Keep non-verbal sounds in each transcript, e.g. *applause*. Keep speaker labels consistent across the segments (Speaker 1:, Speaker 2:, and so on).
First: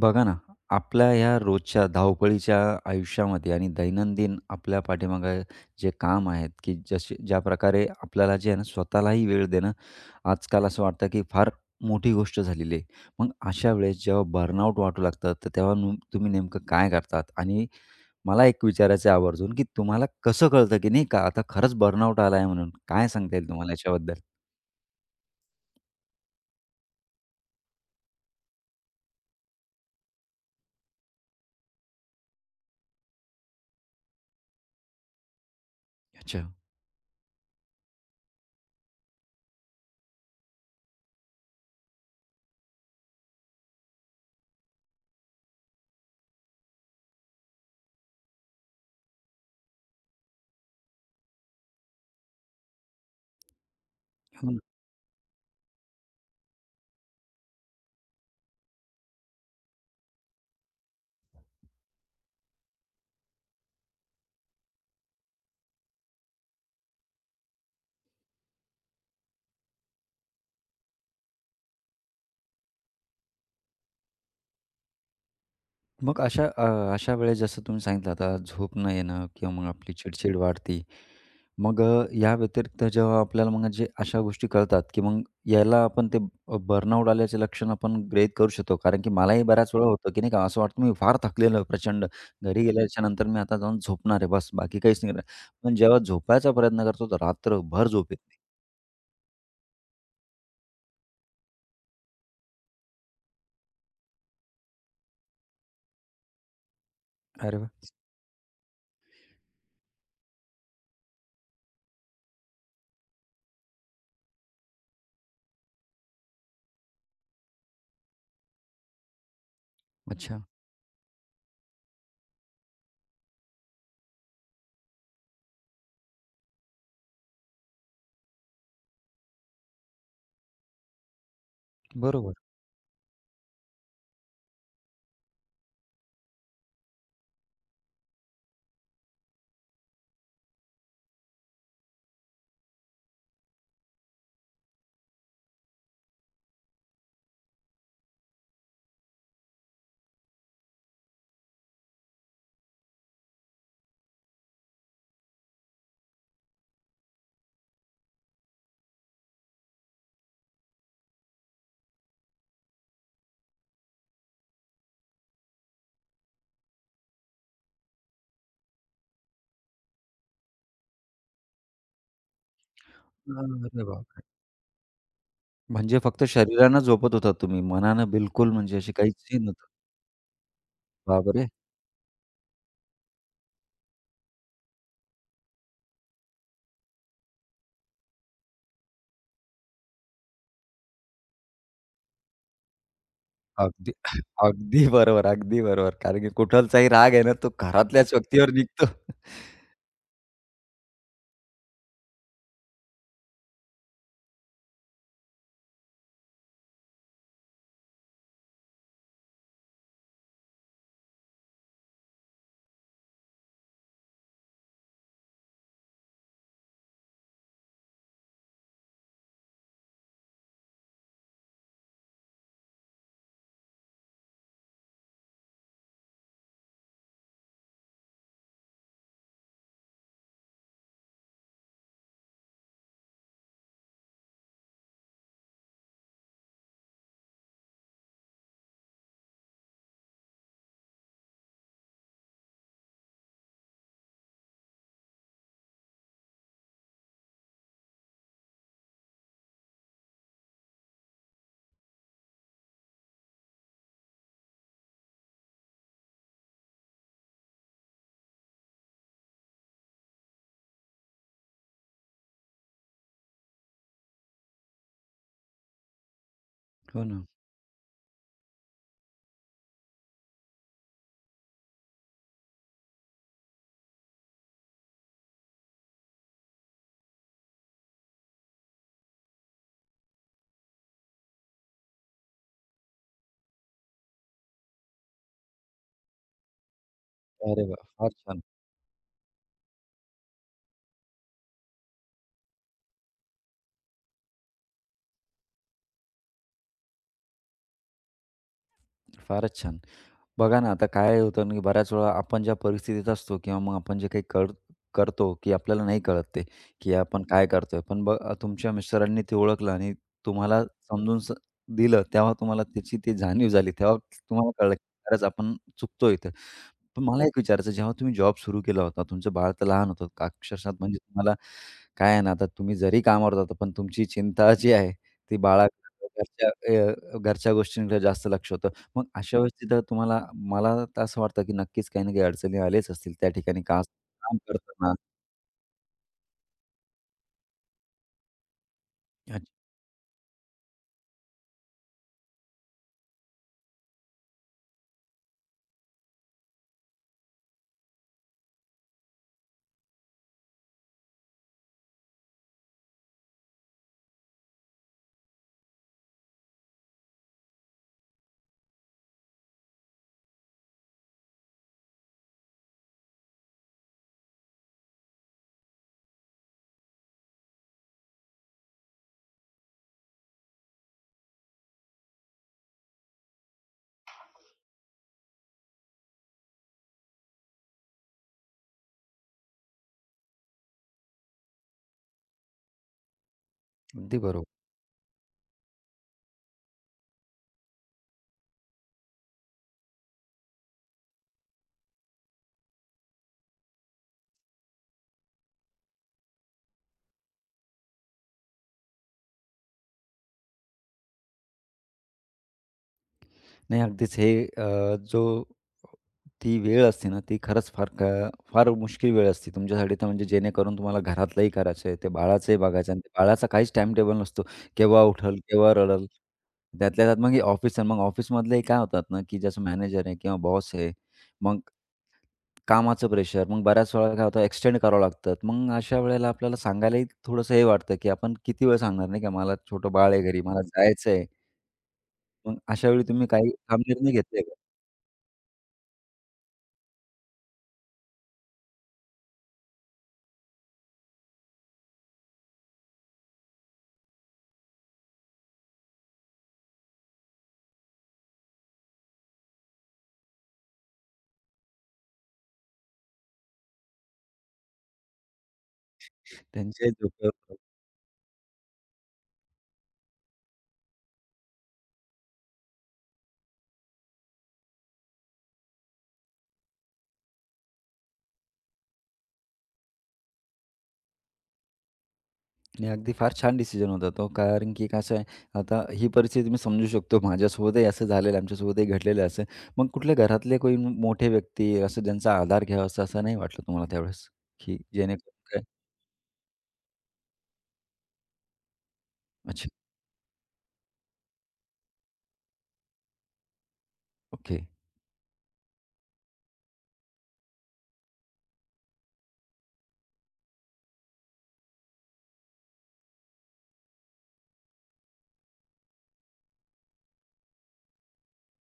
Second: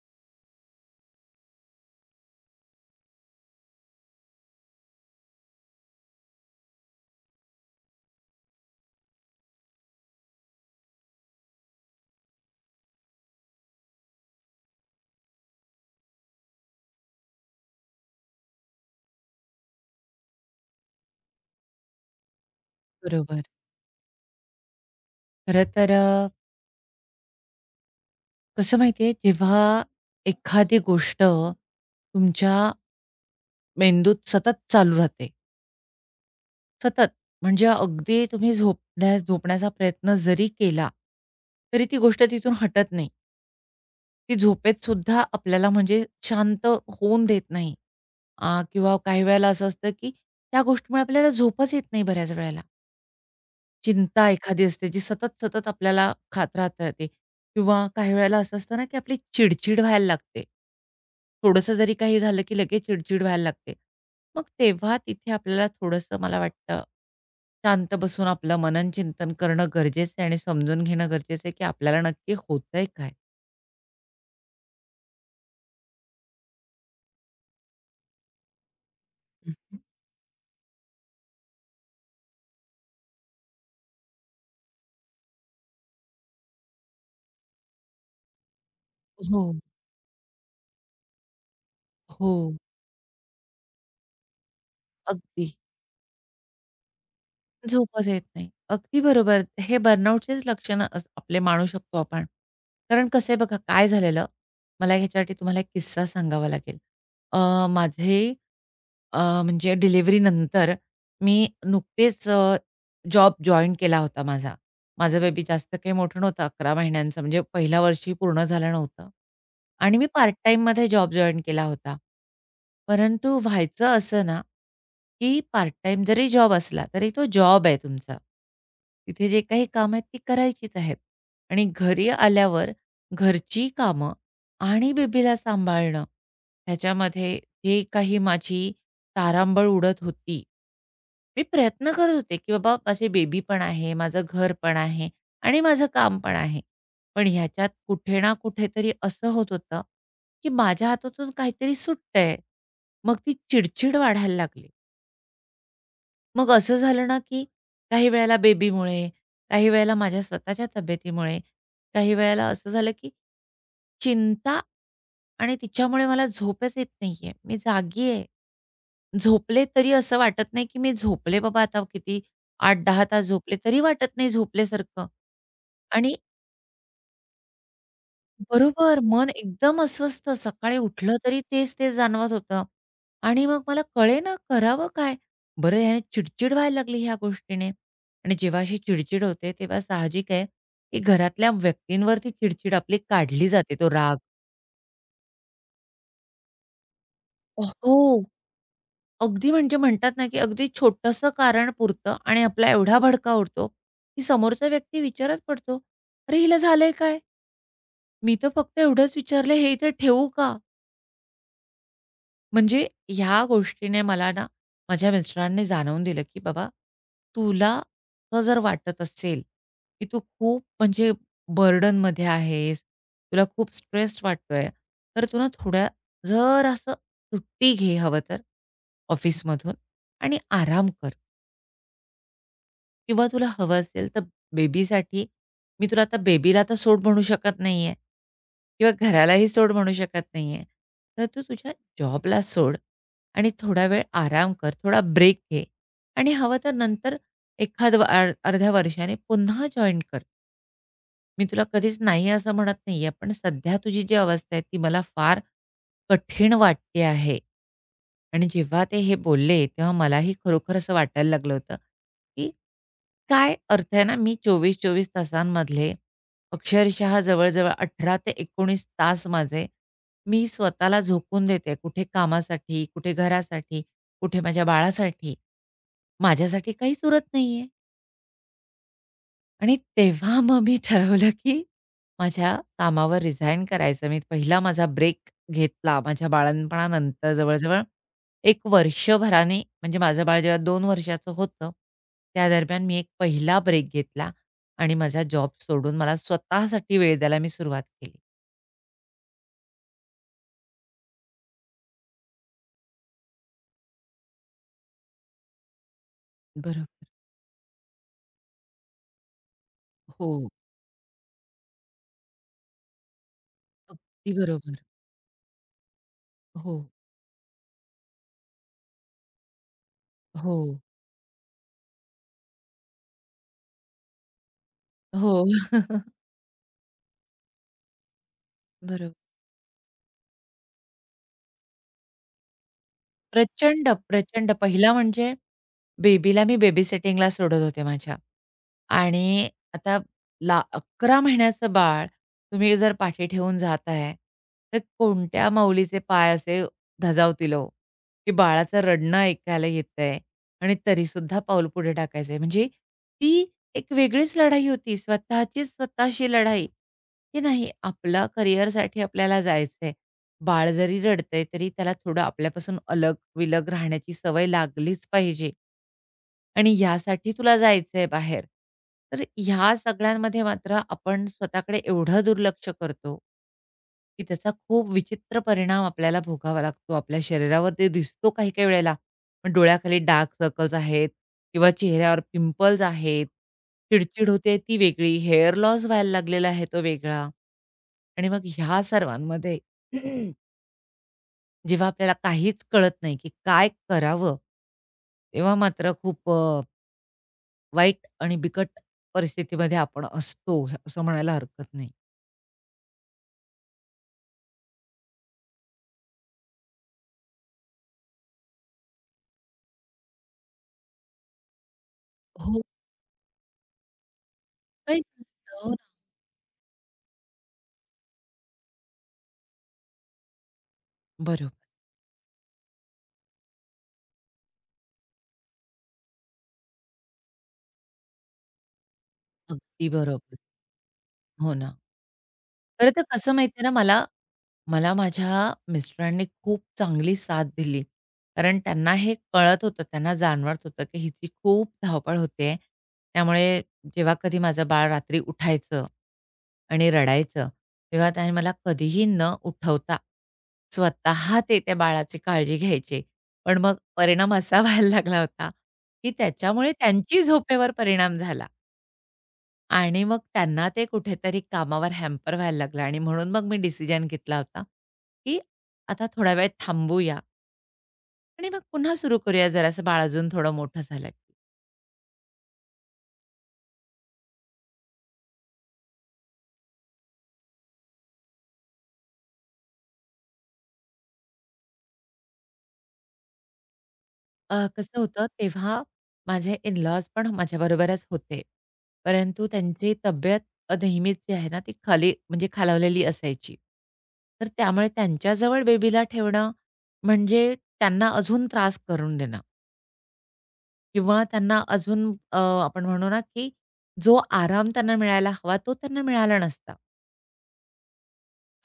Speaker 1: बघा ना, आपल्या ह्या रोजच्या धावपळीच्या आयुष्यामध्ये आणि दैनंदिन आपल्या पाठीमागे जे काम आहेत, की जसे ज्या प्रकारे आपल्याला जे आहे ना, स्वतःलाही वेळ देणं आजकाल असं वाटतं, की फार मोठी गोष्ट झालेली आहे. मग अशा वेळेस जेव्हा बर्नआउट वाटू लागतात, तर तेव्हा तुम्ही नेमकं काय करतात? आणि मला एक विचारायचं आहे आवर्जून, की तुम्हाला कसं कळतं, की नाही का आता खरंच बर्नआउट आला आहे म्हणून? काय सांगता
Speaker 2: बरोबर.
Speaker 1: येईल तुम्हाला याच्याबद्दल?
Speaker 2: खरं तर कसं माहिती जेव्हा एखादी गोष्ट तुमच्या मेंदूत सतत चालू राहते,
Speaker 1: अच्छा.
Speaker 2: सतत म्हणजे अगदी तुम्ही झोपण्याचा प्रयत्न जरी केला, तरी ती गोष्ट तिथून हटत नाही. ती झोपेतसुद्धा आपल्याला म्हणजे शांत होऊन देत नाही. अ, किंवा काही वेळेला असं असतं, की त्या गोष्टीमुळे आपल्याला झोपच येत नाही बऱ्याच वेळेला. चिंता एखादी असते जी सतत, सतत आपल्याला खात राहता येते किंवा काही वेळेला असं असतं ना, की आपली चिड-चिड व्हायला लागते. थोडंसं जरी काही झालं, की लगेच चिड-चिड व्हायला लागते. मग तेव्हा तिथे आपल्याला थोडंसं मला वाटतं, शांत बसून आपलं मनन चिंतन करणं गरजेचं आहे आणि समजून घेणं गरजेचं आहे, की आपल्याला नक्की होतंय काय?
Speaker 1: मग अशा वेळेस जसं तुम्ही सांगितलं आता झोप न येणं किंवा मग आपली चिडचिड वाढते. मग या व्यतिरिक्त जेव्हा आपल्याला मग जे अशा गोष्टी कळतात, की मग याला आपण बर्नआउट आल्याचे लक्षण आपण गृहीत करू शकतो. कारण की
Speaker 2: हो,
Speaker 1: मलाही बऱ्याच वेळा होतं, की नाही का असं वाटतं मी फार थकलेलो आहे प्रचंड.
Speaker 2: हो.
Speaker 1: घरी गेल्याच्या नंतर मी आता जाऊन झोपणार आहे बस बाकी काहीच नाही करणार.
Speaker 2: अगदी.
Speaker 1: पण जेव्हा झोपायचा प्रयत्न करतो तर रात्रभर झोप
Speaker 2: झोपच
Speaker 1: येत
Speaker 2: येत
Speaker 1: नाही.
Speaker 2: नाही. अगदी बरोबर. हे बर्नआउटचेच लक्षणं अस आपले मानू शकतो आपण. कारण कसं आहे बघा, काय झालेलं, मला ह्याच्यासाठी तुम्हाला एक किस्सा सांगावा लागेल.
Speaker 1: अरे वाह!
Speaker 2: माझे म्हणजे डिलिव्हरीनंतर मी नुकतेच जॉब जॉइन केला होता माझा. माझं बेबी जास्त काही मोठं नव्हतं, 11 महिन्यांचं म्हणजे पहिल्या वर्षी पूर्ण झालं नव्हतं आणि मी पार्ट
Speaker 1: अच्छा,
Speaker 2: टाईममध्ये जॉब जॉइन केला होता. परंतु व्हायचं असं ना, की पार्ट टाईम जरी जॉब असला, तरी तो जॉब आहे तुमचा. तिथे जे काही कामं आहेत ती करायचीच आहेत आणि घरी
Speaker 1: बरोबर.
Speaker 2: आल्यावर घरची कामं आणि बेबीला सांभाळणं ह्याच्यामध्ये जे काही माझी तारांबळ उडत होती. मी प्रयत्न करत होते, की बाबा माझे बेबी पण आहे, माझं घर पण आहे आणि माझं काम पण आहे. पण ह्याच्यात कुठे ना कुठेतरी असं होत होतं, की माझ्या हातातून काहीतरी सुटतंय. मग ती चिडचिड वाढायला लागली. मग असं झालं ना, की काही वेळेला बेबीमुळे, काही वेळेला माझ्या स्वतःच्या तब्येतीमुळे, काही वेळेला असं झालं, की चिंता आणि तिच्यामुळे मला झोपच येत नाहीये. मी जागी आहे. झोपले तरी असं वाटत नाही, की मी झोपले बाबा आता किती 8-10 तास झोपले तरी
Speaker 1: अरे
Speaker 2: वाटत
Speaker 1: बापरे!
Speaker 2: नाही झोपल्यासारखं.
Speaker 1: म्हणजे
Speaker 2: आणि
Speaker 1: फक्त शरीरानं झोपत होतात तुम्ही. मनानं बिलकुल म्हणजे अशी
Speaker 2: बरोबर
Speaker 1: काहीच
Speaker 2: मन
Speaker 1: हे नव्हतं.
Speaker 2: एकदम अस्वस्थ सकाळी उठलं तरी
Speaker 1: बापरे!
Speaker 2: तेच-तेच जाणवत होतं. आणि मग मला कळेना करावं काय? बरं ह्याने चिडचिड व्हायला लागली ह्या गोष्टीने आणि जेव्हा अशी चिडचिड होते तेव्हा साहजिक आहे, की घरातल्या व्यक्तींवरती चिडचिड आपली काढली जाते तो
Speaker 1: अगदी
Speaker 2: राग.
Speaker 1: अगदी बरोबर, अगदी बरोबर. कारण की कुठलचाही राग आहे ना, तो घरातल्याच
Speaker 2: हो.
Speaker 1: व्यक्तीवर निघतो.
Speaker 2: अगदी म्हणजे म्हणतात ना, की अगदी छोटंसं कारण पुरतं आणि आपला एवढा भडका उडतो, की समोरचा व्यक्ती विचारात पडतो, "अरे, हिला झालंय काय? मी तर फक्त एवढंच विचारलं, हे इथे ठेवू का?" म्हणजे ह्या गोष्टीने मला ना, माझ्या मिस्टरांनी जाणवून दिलं, की "बाबा, तुला असं जर वाटत असेल, की तू खूप म्हणजे बर्डनमध्ये आहेस, तुला खूप स्ट्रेस्ड वाटतोय, तर तू ना थोड्या जरासं सुट्टी घे हवं तर ऑफिसमधून आणि आराम कर." किंवा तुला हवं असेल तर बेबीसाठी मी तुला आता बेबीला तर सोड म्हणू शकत नाहीये किंवा घरालाही सोड म्हणू शकत नाहीये. तर तू तुझ्या जॉबला सोड आणि थोडा वेळ आराम कर, थोडा ब्रेक घे आणि हवं तर नंतर एखाद अर्ध्या वर्षाने पुन्हा जॉइन कर. मी तुला कधीच नाही असं म्हणत नाहीये, पण सध्या तुझी जी अवस्था आहे ती मला फार कठीण वाटते आहे. आणि जेव्हा ते हे बोलले, तेव्हा मलाही खरोखर असं वाटायला लागलं होतं, की काय अर्थ आहे ना, मी 24-24 तासांमधले
Speaker 1: हो
Speaker 2: अक्षरशः
Speaker 1: ना.
Speaker 2: जवळ-जवळ 18 ते 19 तास माझे मी स्वतःला झोकून देते. कुठे कामासाठी, कुठे घरासाठी, कुठे माझ्या बाळासाठी. माझ्यासाठी काहीच उरत नाहीये. आणि तेव्हा मग मी ठरवलं, की माझ्या कामावर रिझाइन करायचं. मी पहिला माझा ब्रेक घेतला. माझ्या बाळंतपणानंतर
Speaker 1: अरे
Speaker 2: जवळ-जवळ
Speaker 1: वाह! फार छान,
Speaker 2: 1 वर्षभराने म्हणजे माझं बाळ जेव्हा 2 वर्षाचं होतं, त्या दरम्यान मी एक पहिला ब्रेक घेतला आणि माझा जॉब सोडून मला स्वतःसाठी वेळ द्यायला मी सुरुवात केली.
Speaker 1: फारच छान. बघा ना, आता काय होतं ना, की बऱ्याच वेळा आपण ज्या परिस्थितीत असतो किंवा मग आपण जे काही करतो, की आपल्याला नाही कळत ते,
Speaker 2: बरोबर.
Speaker 1: की आपण काय करतोय. पण तुमच्या मिस्टरांनी ते ओळखलं आणि
Speaker 2: हो,
Speaker 1: तुम्हाला समजून स दिलं, तेव्हा तुम्हाला त्याची ती जाणीव झाली. तेव्हा
Speaker 2: अगदी
Speaker 1: तुम्हाला कळलं,
Speaker 2: बरोबर.
Speaker 1: की खरंच आपण चुकतोय इथं.
Speaker 2: हो,
Speaker 1: पण मला एक विचारायचं जेव्हा तुम्ही जॉब सुरू केला होता, तुमचं बाळ तर लहान होतं,
Speaker 2: हो,
Speaker 1: अक्षरशः म्हणजे तुम्हाला काय आहे ना, आता तुम्ही जरी कामावर जाता, पण तुमची चिंता जी आहे,
Speaker 2: हो.
Speaker 1: ती
Speaker 2: *laughs*
Speaker 1: बाळाकडे, घरच्या गोष्टींकडे जास्त लक्ष होतं. मग
Speaker 2: बरोबर.
Speaker 1: अशा वेळेस तिथं तुम्हाला मला तर असं वाटतं, की नक्कीच काही ना काही अडचणी आल्याच असतील त्या ठिकाणी का
Speaker 2: प्रचंड,
Speaker 1: काम
Speaker 2: प्रचंड. पहिला
Speaker 1: करताना.
Speaker 2: म्हणजे बेबीला मी बेबीसिटिंगला सोडत होते माझ्या आणि
Speaker 1: अच्छा.
Speaker 2: आता ला 11 महिन्याचं बाळ तुम्ही जर पाठी ठेवून जाताय, तर कोणत्या माऊलीचे पाय असे धजावतील ओ, की बाळाचं रडणं ऐकायला येतंय आणि तरीसुद्धा पाऊल पुढे टाकायचंय. म्हणजे ती एक वेगळीच लढाई होती. स्वतःचीच स्वतःशी लढाई, की नाही आपलं करिअरसाठी आपल्याला जायचंय. बाळ जरी रडतंय, तरी त्याला थोडं आपल्यापासून अलग-विलग राहण्याची सवय लागलीच पाहिजे. आणि यासाठी तुला जायचंय बाहेर. तर ह्या सगळ्यांमध्ये मात्र आपण स्वतःकडे एवढं दुर्लक्ष करतो, की त्याचा खूप विचित्र परिणाम आपल्याला भोगावा लागतो. आपल्या शरीरावर ते दिसतो काही-काही वेळेला. पण डोळ्याखाली डार्क सर्कल्स आहेत किंवा चेहऱ्यावर पिंपल्स आहेत.
Speaker 1: अगदी
Speaker 2: चिडचिड
Speaker 1: बरोबर.
Speaker 2: होते ती वेगळी, हेअर लॉस व्हायला लागलेला आहे तो वेगळा. आणि मग ह्या सर्वांमध्ये *clears throat* जेव्हा आपल्याला काहीच कळत नाही, की काय करावं? तेव्हा मात्र खूप वाईट आणि बिकट परिस्थितीमध्ये आपण असतो, असं म्हणायला हरकत नाही.
Speaker 1: नाही अगदीच हे अ, जो ती वेळ असते ना, ती खरंच फार मुश्कील वेळ असते तुमच्यासाठी तर म्हणजे जेणेकरून तुम्हाला घरातलंही करायचं आहे, ते बाळाचंही
Speaker 2: हो,
Speaker 1: बघायचं आहे आणि ते बाळाचा काहीच टाईम टेबल नसतो. केव्हा
Speaker 2: काहीच
Speaker 1: उठल,
Speaker 2: नसतं. हो
Speaker 1: केव्हा
Speaker 2: ना.
Speaker 1: रडल. त्यातल्या त्यात मग ऑफिसमधलेही काय होतात ना, की ज्याचं मॅनेजर आहे किंवा बॉस आहे.
Speaker 2: बरोबर.
Speaker 1: मग कामाचं प्रेशर. मग बऱ्याच वेळा काय होतं एक्सटेंड करावं लागतं. मग अशा वेळेला आपल्याला सांगायलाही थोडंसं हे वाटतं, की आपण किती वेळ सांगणार नाही का, मला
Speaker 2: अगदी
Speaker 1: छोटं बाळ आहे घरी,
Speaker 2: बरोबर.
Speaker 1: मला जायचं आहे.
Speaker 2: हो ना.
Speaker 1: मग अशा
Speaker 2: खरं तर
Speaker 1: वेळी तुम्ही
Speaker 2: कसं
Speaker 1: काही
Speaker 2: माहिती आहे ना
Speaker 1: ठाम
Speaker 2: मला,
Speaker 1: निर्णय घेतले का?
Speaker 2: मला माझ्या मिस्टरांनी खूप चांगली साथ दिली. कारण त्यांना हे कळत होतं, त्यांना जाणवत होतं, की हिची खूप धावपळ होते. त्यामुळे जेव्हा कधी माझं बाळ रात्री उठायचं आणि रडायचं, तेव्हा त्याने मला कधीही न उठवता स्वतः ते त्या बाळाची काळजी घ्यायचे. पण मग परिणाम असा *laughs* व्हायला लागला होता, की त्याच्यामुळे
Speaker 1: त्यांच्याही
Speaker 2: त्यांची
Speaker 1: डोक्यावर
Speaker 2: झोपेवर
Speaker 1: पडलं.
Speaker 2: परिणाम झाला. आणि मग त्यांना ते कुठेतरी कामावर हॅम्पर व्हायला लागलं आणि म्हणून मग मी डिसिजन घेतला होता, की आता थोडा वेळ थांबूया आणि मग पुन्हा सुरू करूया जरासं बाळ अजून थोडं मोठं झालं की.
Speaker 1: आणि अगदी फार छान डिसिजन होता तो. कारण की कसं आहे, आता ही परिस्थिती मी समजू शकतो. माझ्यासोबतही असं झालेलं आहे, आमच्यासोबतही घडलेलं आहे असं. मग कुठले घरातले कोणी मोठे व्यक्ती असं ज्यांचा आधार घ्यावासा असं असं नाही वाटलं तुम्हाला त्यावेळेस? की
Speaker 2: कसं होतं
Speaker 1: जेणेकरून काय
Speaker 2: तेव्हा माझे इन-लॉज पण माझ्याबरोबरच होते. परंतु
Speaker 1: अच्छा.
Speaker 2: त्यांची तब्येत नेहमीच जी आहे ना ती खाली म्हणजे खालावलेली असायची. तर
Speaker 1: ओके.
Speaker 2: त्यामुळे त्यांच्याजवळ बेबीला ठेवणं म्हणजे त्यांना अजून त्रास करून देणं. किंवा त्यांना अजून आपण म्हणू ना, की जो आराम त्यांना मिळायला हवा तो त्यांना मिळाला नसता.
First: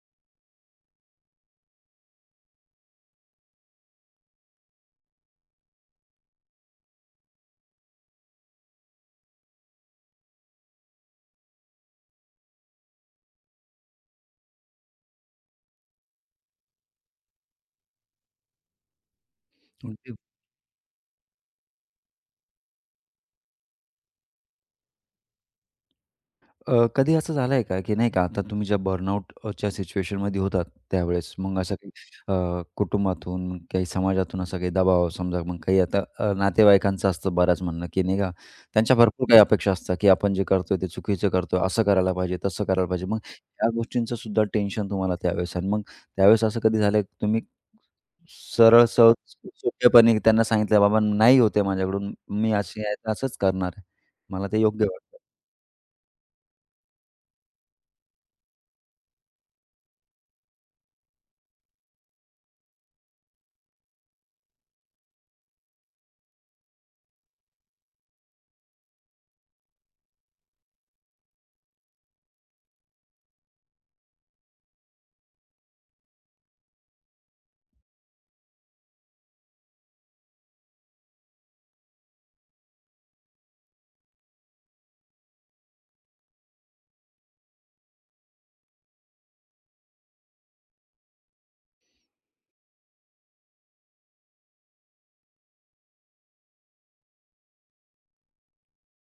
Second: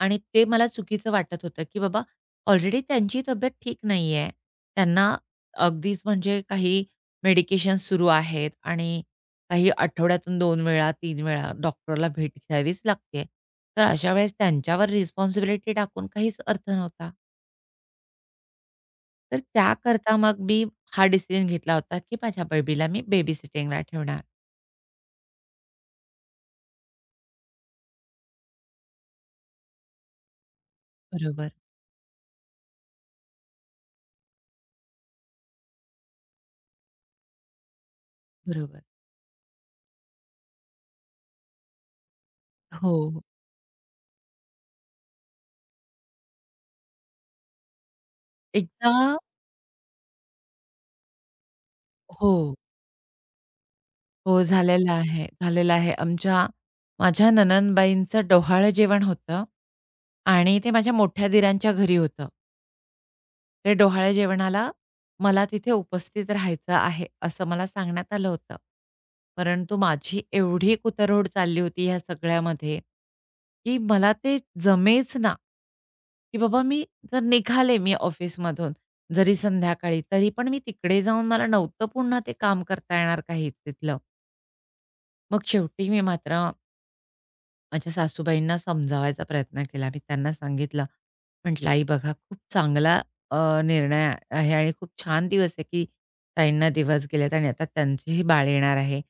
Speaker 2: आणि ते मला चुकीचं वाटत होतं, की बाबा ऑलरेडी त्यांची तब्येत ठीक नाहीये. त्यांना अगदीच म्हणजे काही मेडिकेशन सुरू आहेत आणि काही आठवड्यातून दोन वेळा, तीन वेळा डॉक्टरला भेट घ्यावीच लागते. तर अशा वेळेस त्यांच्यावर रिस्पॉन्सिबिलिटी टाकून काहीच अर्थ नव्हता. तर त्याकरता मग मी हा डिसिजन घेतला होता, की माझ्या बेबीला मी बेबी सिटिंगला ठेवणार.
Speaker 1: कधी असं झालंय का, की नाही का आता तुम्ही ज्या बर्नआउटच्या सिच्युएशनमध्ये होतात त्यावेळेस
Speaker 2: बरोबर,
Speaker 1: मग असं काही कुटुंबातून, काही समाजातून असा काही दबाव समजा मग काही आता नातेवाईकांचं असतं बऱ्याच म्हणणं, की नाही का
Speaker 2: बरोबर.
Speaker 1: त्यांच्या भरपूर काही अपेक्षा असतात, की आपण जे करतोय ते चुकीचं करतोय, असं करायला पाहिजे, तसं करायला
Speaker 2: हो.
Speaker 1: पाहिजे. मग या गोष्टींचं सुद्धा टेन्शन तुम्हाला त्यावेळेस आणि मग त्यावेळेस असं कधी झालं तुम्ही सरळ सहज
Speaker 2: एकदा
Speaker 1: सोपेपणे त्यांना सांगितलं, "बाबा नाही होत माझ्याकडून, मी
Speaker 2: हो,
Speaker 1: अशी आहे तर असंच करणार आहे.
Speaker 2: हो.
Speaker 1: मला ते योग्य
Speaker 2: झालेलं
Speaker 1: वाटतं."
Speaker 2: आहे, झालेलं आहे. आमच्या माझ्या नणंदबाईंचं डोहाळं जेवण होतं आणि ते माझ्या मोठ्या दिरांच्या घरी होतं. ते डोहाळे जेवणाला मला तिथे उपस्थित राहायचं आहे, असं मला सांगण्यात आलं होतं. परंतु माझी एवढी कुतरहोड चालली होती ह्या सगळ्यामध्ये, की मला ते जमेच ना, की बाबा मी जर निघाले मी ऑफिसमधून, जरी संध्याकाळी, तरी पण मी तिकडे जाऊन मला नव्हतं पुन्हा ते काम करता येणार काहीच तिथलं. मग शेवटी मी मात्र माझ्या सासूबाईंना समजावायचा प्रयत्न केला. मी त्यांना सांगितलं, म्हटलं, "आई बघा, खूप चांगला अ, निर्णय आहे आणि खूप छान दिवस आहे, की ताईंना दिवस गेलेत आणि आता त्यांचीही बाळ येणार आहे.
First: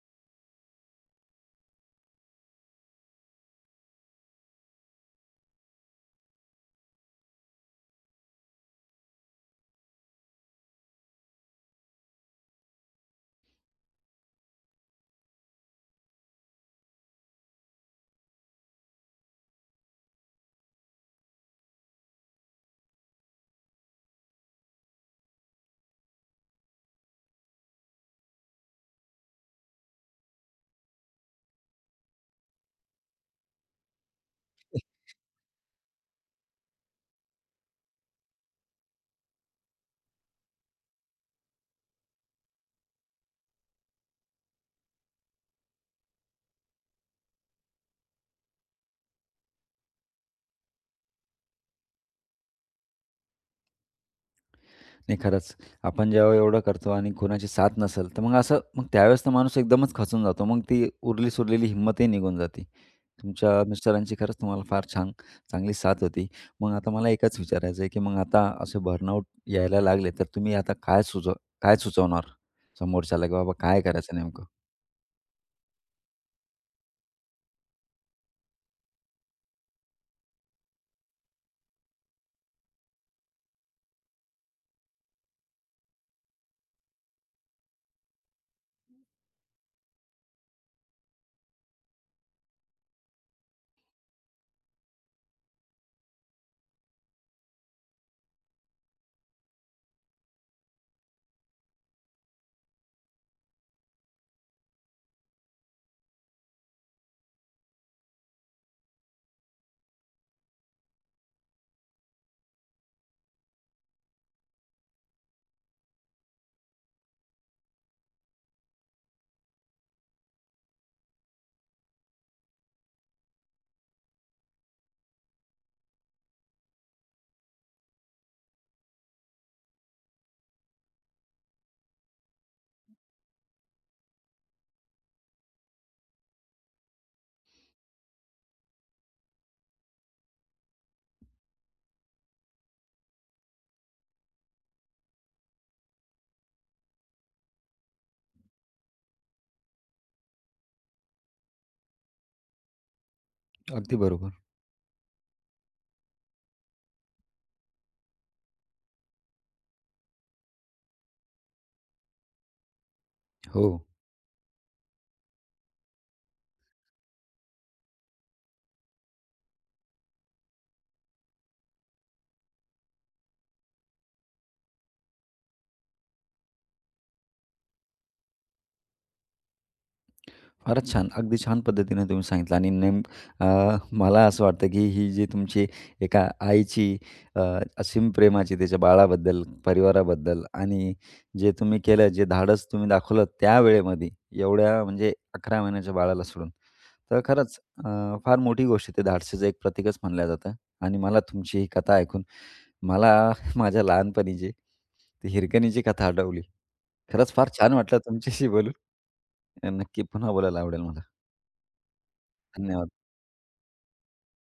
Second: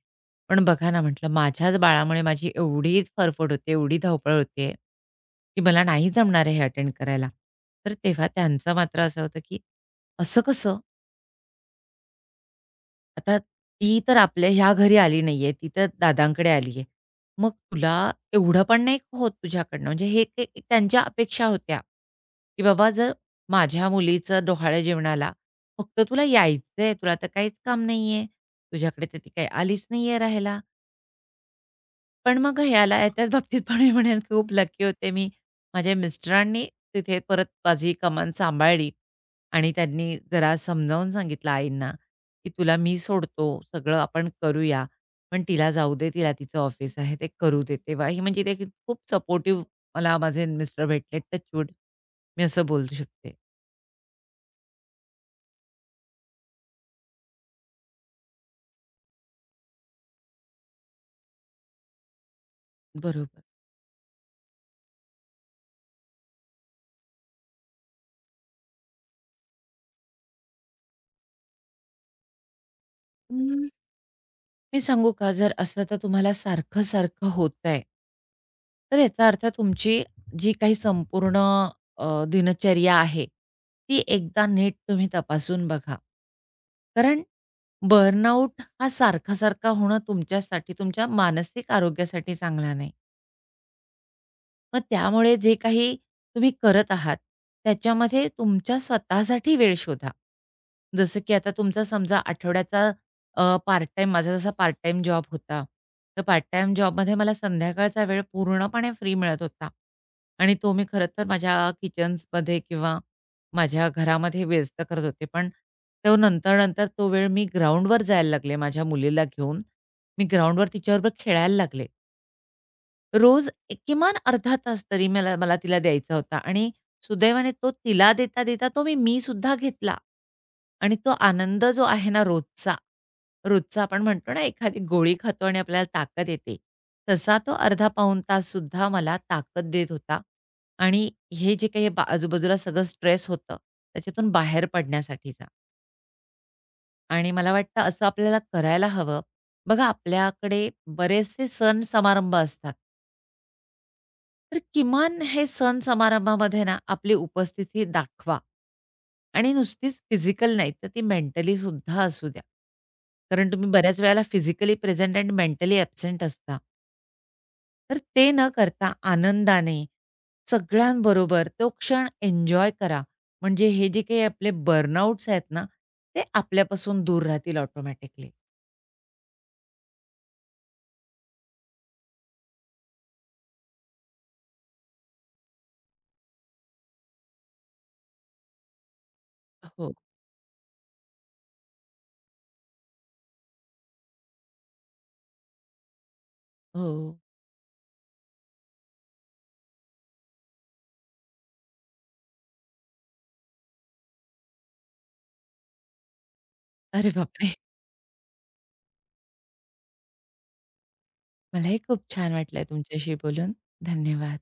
Speaker 2: पण बघा ना," म्हटलं, "माझ्याच बाळामुळे माझी एवढी फरफड होते, एवढी धावपळ होते, की मला नाही जमणार आहे हे अटेंड करायला." तर तेव्हा त्यांचं मात्र असं होतं, की "असं कसं? आता ती तर आपल्या ह्या घरी आली नाहीये, ती तर दादांकडे आली आहे. मग तुला एवढं पण नाही होत तुझ्याकडनं, म्हणजे हे ते एक त्यांच्या अपेक्षा होत्या, की बाबा जर माझ्या मुलीचं डोहाळ्या जेवणाला फक्त तुला यायचंय, तुला तर काहीच काम नाहीये, तुझ्याकडे तर ती काही आलीच नाहीये राहायला. पण मग ह्याला ह्याच्याच बाबतीत पण मी म्हणेन खूप लकी होते मी. माझ्या मिस्टरांनी तिथे परत माझी कमान सांभाळली आणि त्यांनी जरा समजावून सांगितलं आईंना, की "तुला मी सोडतो, सगळं आपण करूया. पण तिला जाऊ दे, तिला तिचं ऑफिस आहे, ते करू दे." तेव्हा ही म्हणजे ते खूप सपोर्टिव्ह मला माझे मिस्टर भेटले. टचवूड मी असं बोलू शकते.
Speaker 1: नाही खरंच. आपण जेव्हा एवढं करतो आणि कोणाची साथ नसेल, तर मग असं त्यावेळेस तर माणूस एकदमच खचून जातो. मग ती उरली-सुरलेली हिंमतही निघून जाते.
Speaker 2: बरोबर.
Speaker 1: तुमच्या मिस्टरांची खरंच तुम्हाला फार छान चांगली साथ होती. मग आता मला एकच विचारायचं आहे, की मग आता असे बर्नआउट यायला लागले, तर तुम्ही आता काय सुचवणार समोरच्याला, की बाबा काय करायचं नेमकं?
Speaker 2: मी सांगू का? जर असं तर तुम्हाला सारखं-सारखं होतंय, तर याचा अर्थ तुमची जी काही संपूर्ण दिनचर्या आहे, ती एकदा नीट तुम्ही तपासून बघा. कारण बर्नआउट हा सारखा-सारखा होणं तुमच्यासाठी, तुमच्या मानसिक आरोग्यासाठी चांगला नाही. मग त्यामुळे जे काही तुम्ही करत आहात, त्याच्यामध्ये तुमच्या स्वतःसाठी वेळ शोधा. जसं की आता तुमचा समजा आठवड्याचा पार्ट टाईम माझा जसा पार्ट टाईम जॉब होता. तर पार्ट टाईम जॉबमध्ये मला संध्याकाळचा वेळ पूर्णपणे फ्री मिळत होता आणि तो मी खरं तर माझ्या किचन्समध्ये किंवा माझ्या घरामध्ये व्यस्त करत होते. पण तो नंतर-नंतर तो वेळ मी ग्राउंडवर जायला लागले माझ्या मुलीला घेऊन. मी ग्राउंडवर तिच्याबरोबर खेळायला लागले. रोज एक किमान अर्धा तास तरी मला मला तिला द्यायचा होता आणि सुदैवाने तो तिला देता, देता तो मी मी मीसुद्धा घेतला आणि तो आनंद जो आहे ना रोजचा, रोजचा आपण म्हणतो ना एखादी गोळी खातो आणि आपल्याला ताकद येते, तसा तो अर्धा पाऊण ताससुद्धा मला ताकद देत होता आणि हे जे काही बा आजूबाजूला सगळं स्ट्रेस होतं, त्याच्यातून बाहेर पडण्यासाठीचा. आणि मला वाटतं असं आपल्याला करायला हवं. बघा आपल्याकडे बरेचसे सण-समारंभ असतात.
Speaker 1: अगदी बरोबर.
Speaker 2: तर किमान हे सण समारंभामध्ये ना आपली उपस्थिती दाखवा आणि नुसतीच फिजिकल नाही, तर ती मेंटली सुद्धा असू द्या. कारण
Speaker 1: हो.
Speaker 2: तुम्ही बऱ्याच वेळेला फिजिकली प्रेझेंट आणि मेंटली ॲबसेंट असता. तर ते न करता आनंदाने सगळ्यांबरोबर तो क्षण एन्जॉय करा. म्हणजे हे जे काही आपले बर्नआउट्स आहेत ना, ते आपल्यापासून दूर राहतील ऑटोमॅटिकली.
Speaker 1: फारच छान. अगदी छान पद्धतीने तुम्ही सांगितलं आणि अ, मला असं वाटतं, की ही जी तुमची एका आईची अ, असीम प्रेमाची त्याच्या बाळाबद्दल,
Speaker 2: हो,
Speaker 1: परिवाराबद्दल आणि जे तुम्ही केलं, जे धाडस तुम्ही दाखवलं त्यावेळेमध्ये, एवढ्या म्हणजे 11 महिन्याच्या बाळाला सोडून.
Speaker 2: हो.
Speaker 1: तर अ, फार मोठी गोष्ट आहे. ते धाडसीचं एक प्रतीकच मानलं जातं आणि मला तुमची ही कथा ऐकून मला *laughs* माझ्या लहानपणीची ती हिरकणीची कथा आठवली.
Speaker 2: अरे
Speaker 1: खरंच फार
Speaker 2: बापरे!
Speaker 1: छान वाटलं तुमच्याशी बोलून. नक्की पुन्हा बोलायला आवडेल मला.
Speaker 2: मलाही खूप छान वाटलं
Speaker 1: धन्यवाद.
Speaker 2: तुमच्याशी बोलून. धन्यवाद.